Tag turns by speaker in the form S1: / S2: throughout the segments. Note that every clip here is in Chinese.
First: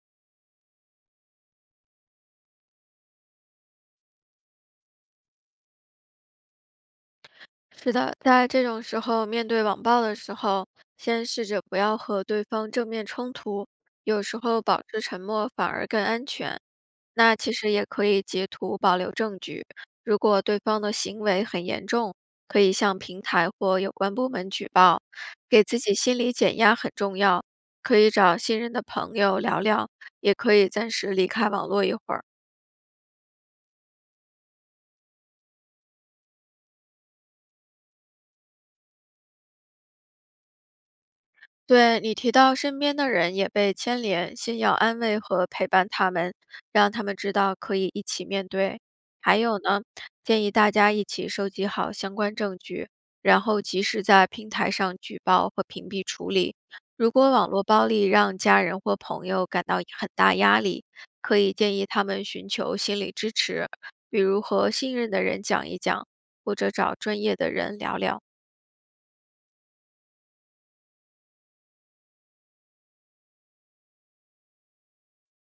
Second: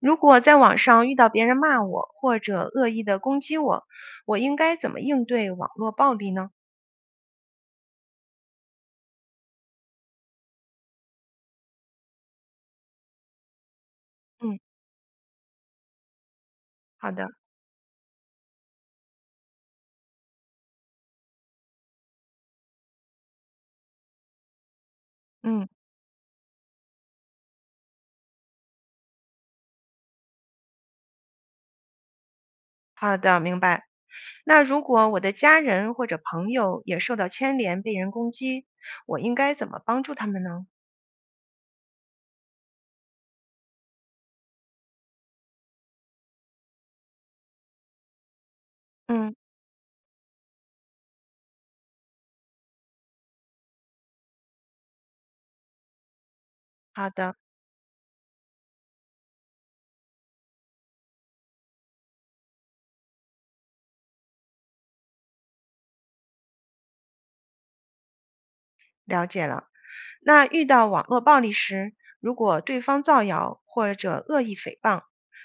S1: 如果在网上遇到别人骂我或者恶意的攻击我，我应该怎么应对网络暴力呢？
S2: 是的，在这种时候，面对网暴的时候，先试着不要和对方正面冲突，有时
S1: 嗯，
S2: 候保持沉默反而更安全。
S1: 好的。
S2: 那其实也可以截图保留证据，如果对方的行为很严重，可以向平台或有关部门举报。给
S1: 嗯。
S2: 自己心理减压很重要，可以找信任的朋友聊聊，也可以暂时离开网络一会儿。
S1: 好的，明白。那如果我的家人或者朋友也受到牵连，被人攻击，我应该怎么帮助他们呢？
S2: 对你提到身边的人也被牵连，先要安慰和陪伴他们，让他们知道可以一起面对。
S1: 嗯，
S2: 还有呢，建议大家一起收集好相关证据，然后及时在平台上举报和屏蔽处理。
S1: 好
S2: 如果
S1: 的。
S2: 网络暴力让家人或朋友感到很大压力，可以建议他们寻求心理支持，比如和信任的人讲一讲，或者找专业的人聊聊。
S1: 了解了。那遇到网络暴力时，如果对方造谣或者恶意诽谤，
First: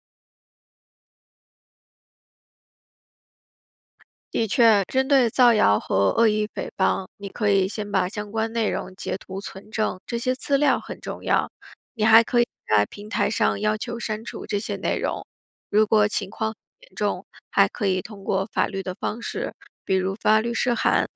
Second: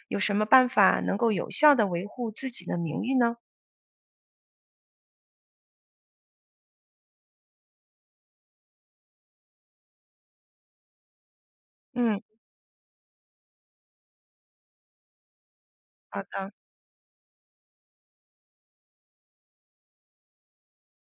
S1: 有什么办法能够有效的维护自己的名誉呢？
S2: 的确，针对造谣和恶意诽谤，你可以先把相关内容截图存证，这些资料很重要。你
S1: 嗯。
S2: 还可以在平台上要求删除这些内容，如果
S1: 好
S2: 情况
S1: 的。
S2: 很严重，还可以通过法律的方式，比如发律师函。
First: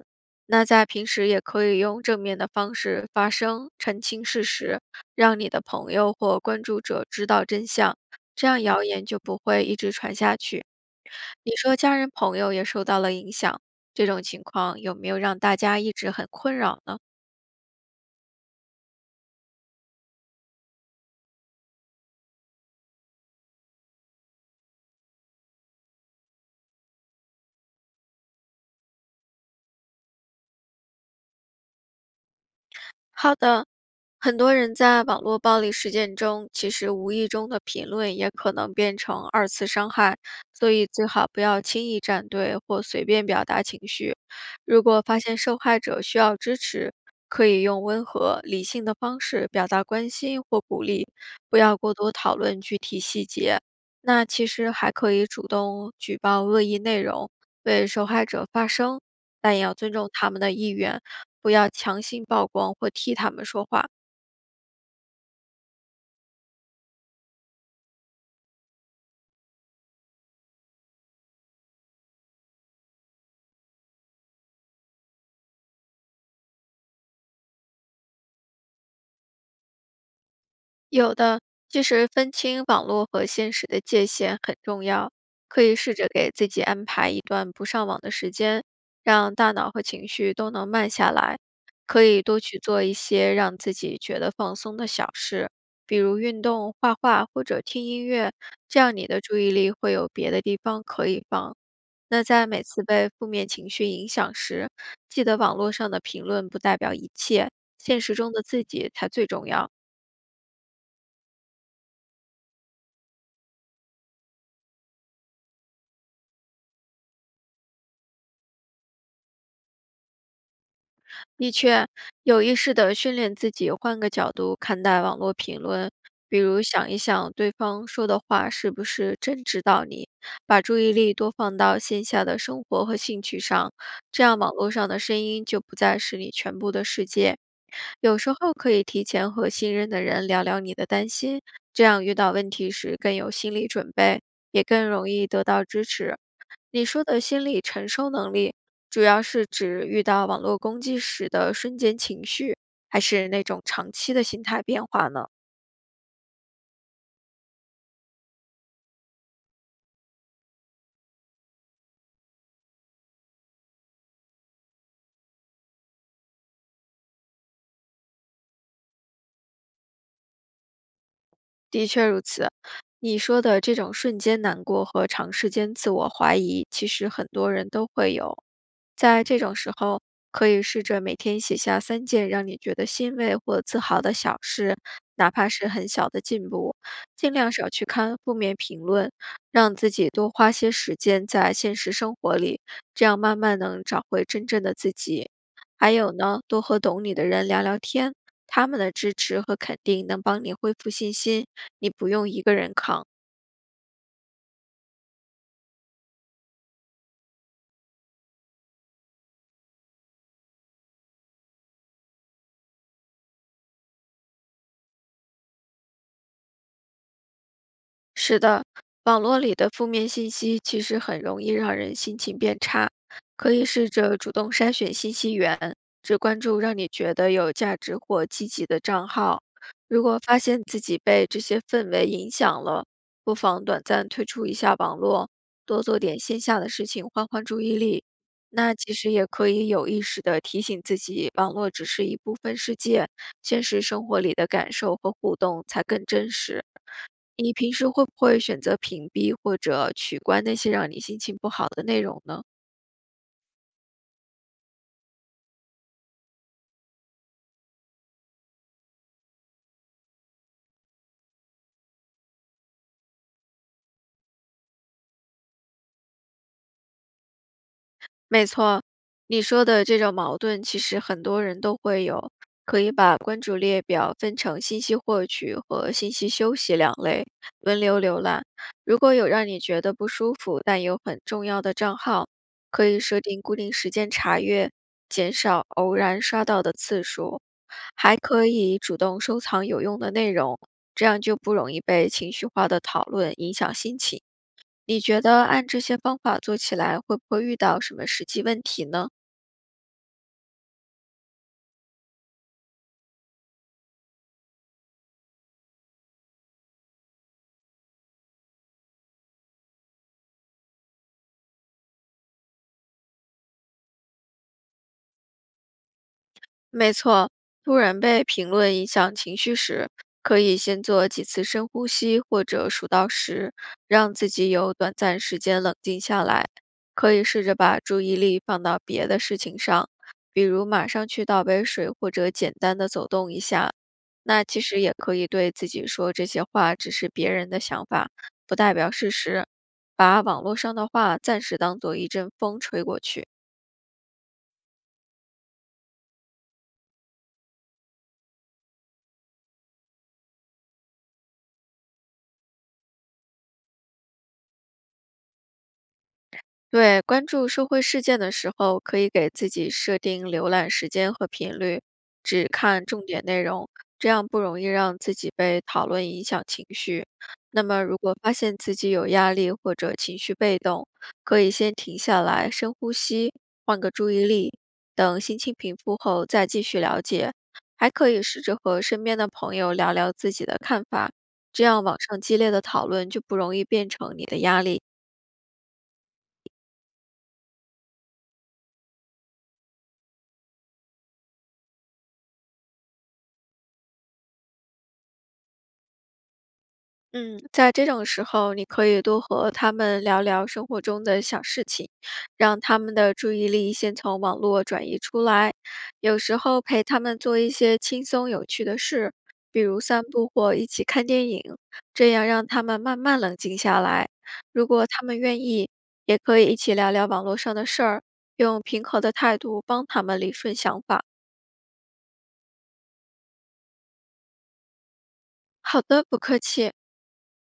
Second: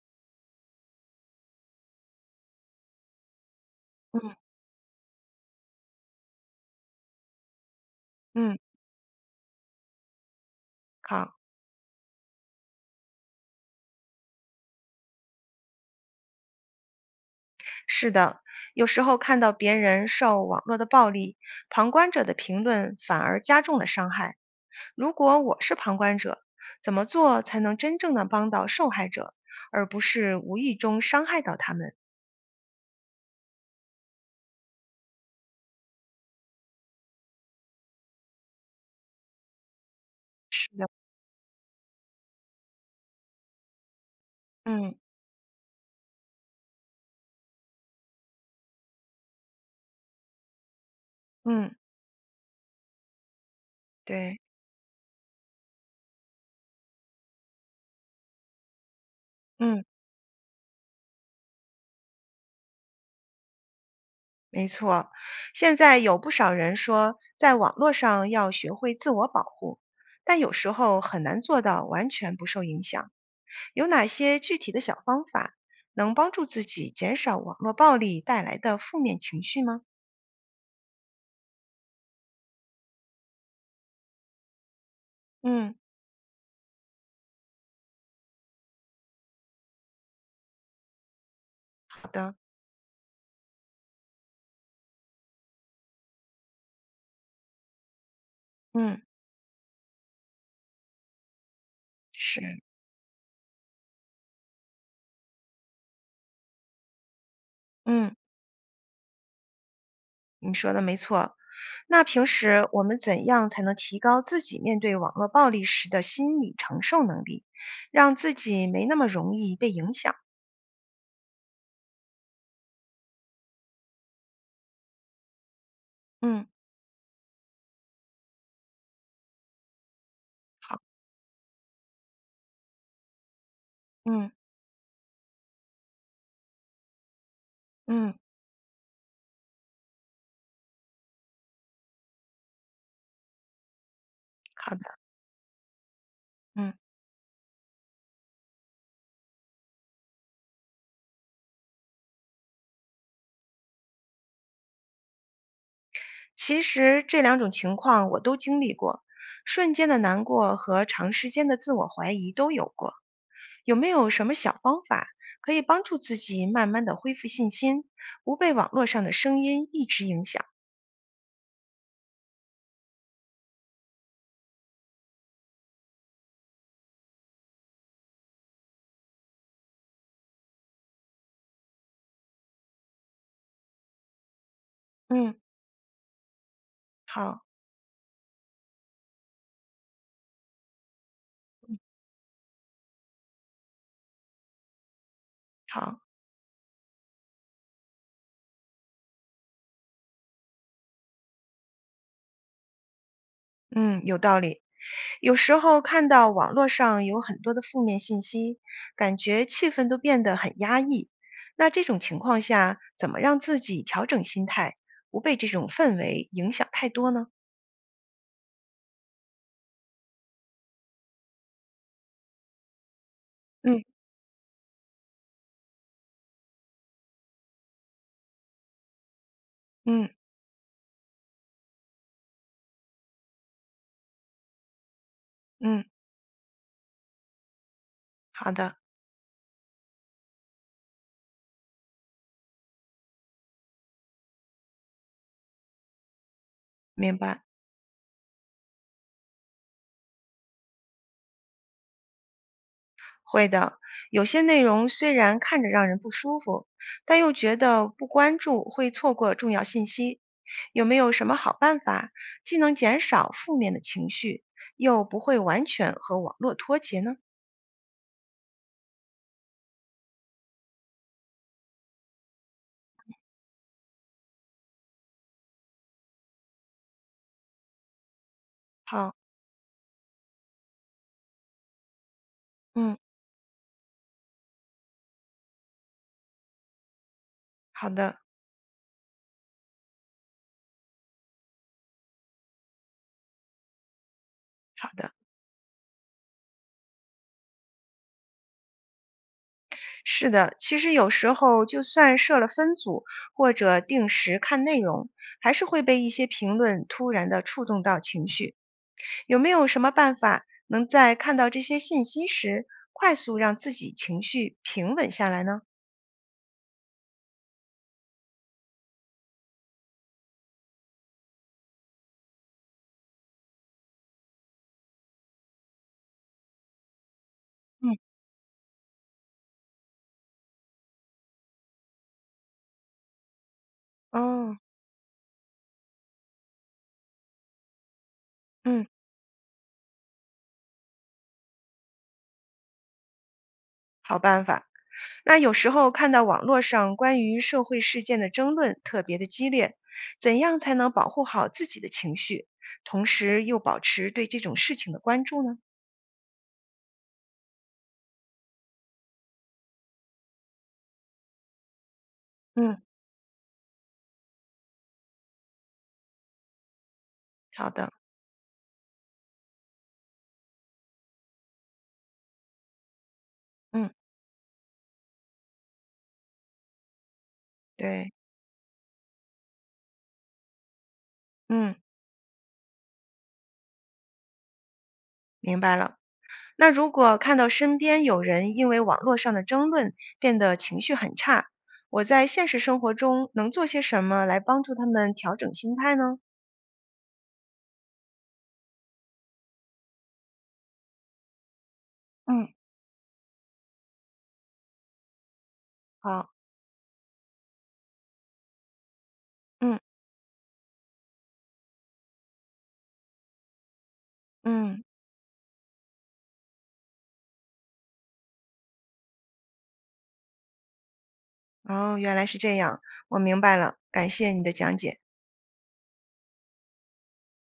S2: 那在平时也可以用正面的方式发声，澄清
S1: 嗯
S2: 事实，让你的朋友或关注者知道真相，这
S1: 嗯。
S2: 样谣言就不会一直传下去。
S1: 好。
S2: 你说家人朋友也受到了影响，这种情况有没有让大家一直很困扰呢？
S1: 是的，有时候看到别人受网络的暴力，旁观者的评论反而加重了伤害。如果我是旁观者，怎么做才能真正的帮到受害者，而不是无意中伤害到他们？
S2: 好的，很多人在网络暴力事件中，其实无意中的评论也可能变成二次伤害，
S1: 是
S2: 所以
S1: 的。
S2: 最好不要轻易站队或随便表达情绪。如
S1: 嗯
S2: 果发现受害者需要支持，可以用温和、理性的方式表达关心或鼓励，不
S1: 嗯。
S2: 要过多讨论具体细节。那
S1: 对。
S2: 其实还可以主动举报恶意内容，为受害者发声，但也要
S1: 嗯。
S2: 尊重他们的意愿。不要强行曝光或替他们说话。
S1: 没错。现在有不少人说，在网络上要学会自我保护，但有时候很难做到完全不受影响。有哪些具体的小方法能帮助自己减少网络暴力带来的负面情绪吗？
S2: 有的，其实分清网络和现实的界限很重要，可
S1: 嗯。
S2: 以试着给自己安排一段不上网的时间，让大脑和情绪都能慢下来。可
S1: 好
S2: 以
S1: 的。
S2: 多去做一些让自己觉得放松的小事，比如运动、画画或者听音乐，这样
S1: 嗯。
S2: 你的注意力会有别的地方可以放。那在
S1: 是。
S2: 每次被负面情绪影响时，记得网络上的评论不代表一切，现实
S1: 嗯，
S2: 中的自己才最重要。
S1: 你说的没错。那平时我们怎样才能提高自己面对网络暴力时的心理承受能力，让自己没那么容易被影响？
S2: 的确，有意识的训练自己换个角度看待网络评论，比
S1: 嗯。
S2: 如想一想对方说的话是不是真知道你，把注
S1: 好。
S2: 意力多放到线下的生活和兴趣上，这
S1: 嗯
S2: 样网络上的声音就不再是你全部的世界。
S1: 嗯。
S2: 有时候可以提前和信任的人聊聊你的担心，这样遇到问题时更有心理准备，也
S1: 好
S2: 更
S1: 的。
S2: 容易得到支持。
S1: 嗯。
S2: 你说的心理承受能力，主要是指遇到网络攻击时的瞬间情绪，还是那种长期的心态变化呢？
S1: 其实这两种情况我都经历过，瞬间的难过和长时间的自我怀疑都有过。有没有什么小方法可以帮助自己慢慢的恢复信心，不被网络上的声音一直影响？
S2: 的确如此，你说的这种瞬间难过和长时间自我怀疑，其实很多人都会有。在这种时候，可以试着每天写下3件让你觉得欣慰或自豪的小事，哪
S1: 嗯。
S2: 怕是很小的进步。尽
S1: 好。
S2: 量少去看负面评论，让自己多花些时间在现实生活里，这样慢慢能找回真正的自己。还
S1: 好。
S2: 有呢，多和懂你的人聊聊天，他们的支持和肯定能帮你恢复信心，你不用一个人扛。
S1: 嗯，有道理。有时候看到网络上有很多的负面信息，感觉气氛都变得很压抑。那这种情况下，怎么让自己调整心态，不被这种氛围影响太多呢？
S2: 是的，网络里的负面信息其实很容易让人心情变差，可以试
S1: 嗯
S2: 着主动筛选信息源，只关注让你觉得有价值或积极的账号。如
S1: 嗯
S2: 果发现自己被这些氛围影响了，不妨短暂退出一下网络，多
S1: 嗯。
S2: 做点线下的事情，换换注意力。
S1: 好
S2: 那
S1: 的。
S2: 其实也可以有意识地提醒自己，网络只是一部分世界，现实生活里的感受和互动才更真实。
S1: 明白。
S2: 你平时会不会选择屏蔽或者取关那些让你心情不好的内容呢？
S1: 会的，有些内容虽然看着让人不舒服，但又觉得不关注会错过重要信息。有没有什么好办法，既能减少负面的情绪，又不会完全和网络脱节呢？
S2: 没错，你说的这种矛盾，其实很多人都会有。可以把关注列表分成信息获取和信息休息两类，轮流浏览。如果
S1: 好。
S2: 有让你觉得不舒服但又很重要的账号，可
S1: 嗯。
S2: 以设定固定时间查阅，减少偶然刷到的次数。
S1: 好
S2: 还
S1: 的。
S2: 可以主动收藏有用的内容，这样就不容易被情绪化的讨论影响心情。
S1: 好
S2: 你
S1: 的。
S2: 觉得按这些方法做起来，会不会遇到什么实际问题呢？
S1: 是的。其实有时候就算设了分组或者定时看内容，还是会被一些评论突然的触动到情绪。有没有什么办法能在看到这些信息时，快速让自己情绪平稳下来呢？
S2: 没错，突然被评论影响情绪时，可以先做几次深呼吸或者数到10，让自己有短暂时间冷静下来。可以试着把
S1: 嗯。
S2: 注意力放到别的事情上，比如马上去倒杯水或者简单的走动一下。那
S1: 哦。
S2: 其实也可以对自己说，这些话只是别人的想法，不代
S1: 嗯。
S2: 表事实。把网络上的话暂时当做一阵风吹过去。
S1: 好办法。那有时候看到网络上关于社会事件的争论特别的激烈，怎样才能保护好自己的情绪，同时又保持对这种事情的关注呢？
S2: 对，关注社会事件的时候，可以给自己设定浏览时间和频率，只
S1: 嗯。
S2: 看重点内容，这样不容易让自己被讨论影响情绪。那
S1: 好
S2: 么，
S1: 的。
S2: 如果发现自己有压力或者情绪被动，可以先停下来，深呼吸，换
S1: 嗯。
S2: 个注意力，等心情平复后再继续了解。还可
S1: 对。
S2: 以试着和身边的朋友聊聊自己的看法，这
S1: 嗯。
S2: 样网上激烈的讨论就不容易变成你的压力。
S1: 明白了。那如果看到身边有人因为网络上的争论变得情绪很差，我在现实生活中能做些什么来帮助他们调整心态呢？
S2: 嗯，在这种时候，你可以多和他们聊聊生活中的小事情，
S1: 嗯。
S2: 让他们的注意力先从网络转移出来。有
S1: 好。
S2: 时候陪他们做一些轻松有趣的事，比
S1: 嗯
S2: 如散步或一起看电影，这样让他们慢慢冷静下来。如
S1: 嗯。
S2: 果他们愿意，也可以一起聊聊网络上的事儿，用平和的态度帮他们理顺想法。
S1: 哦，原来是这样，我明白了，感谢你的讲解。
S2: 好的，不客气。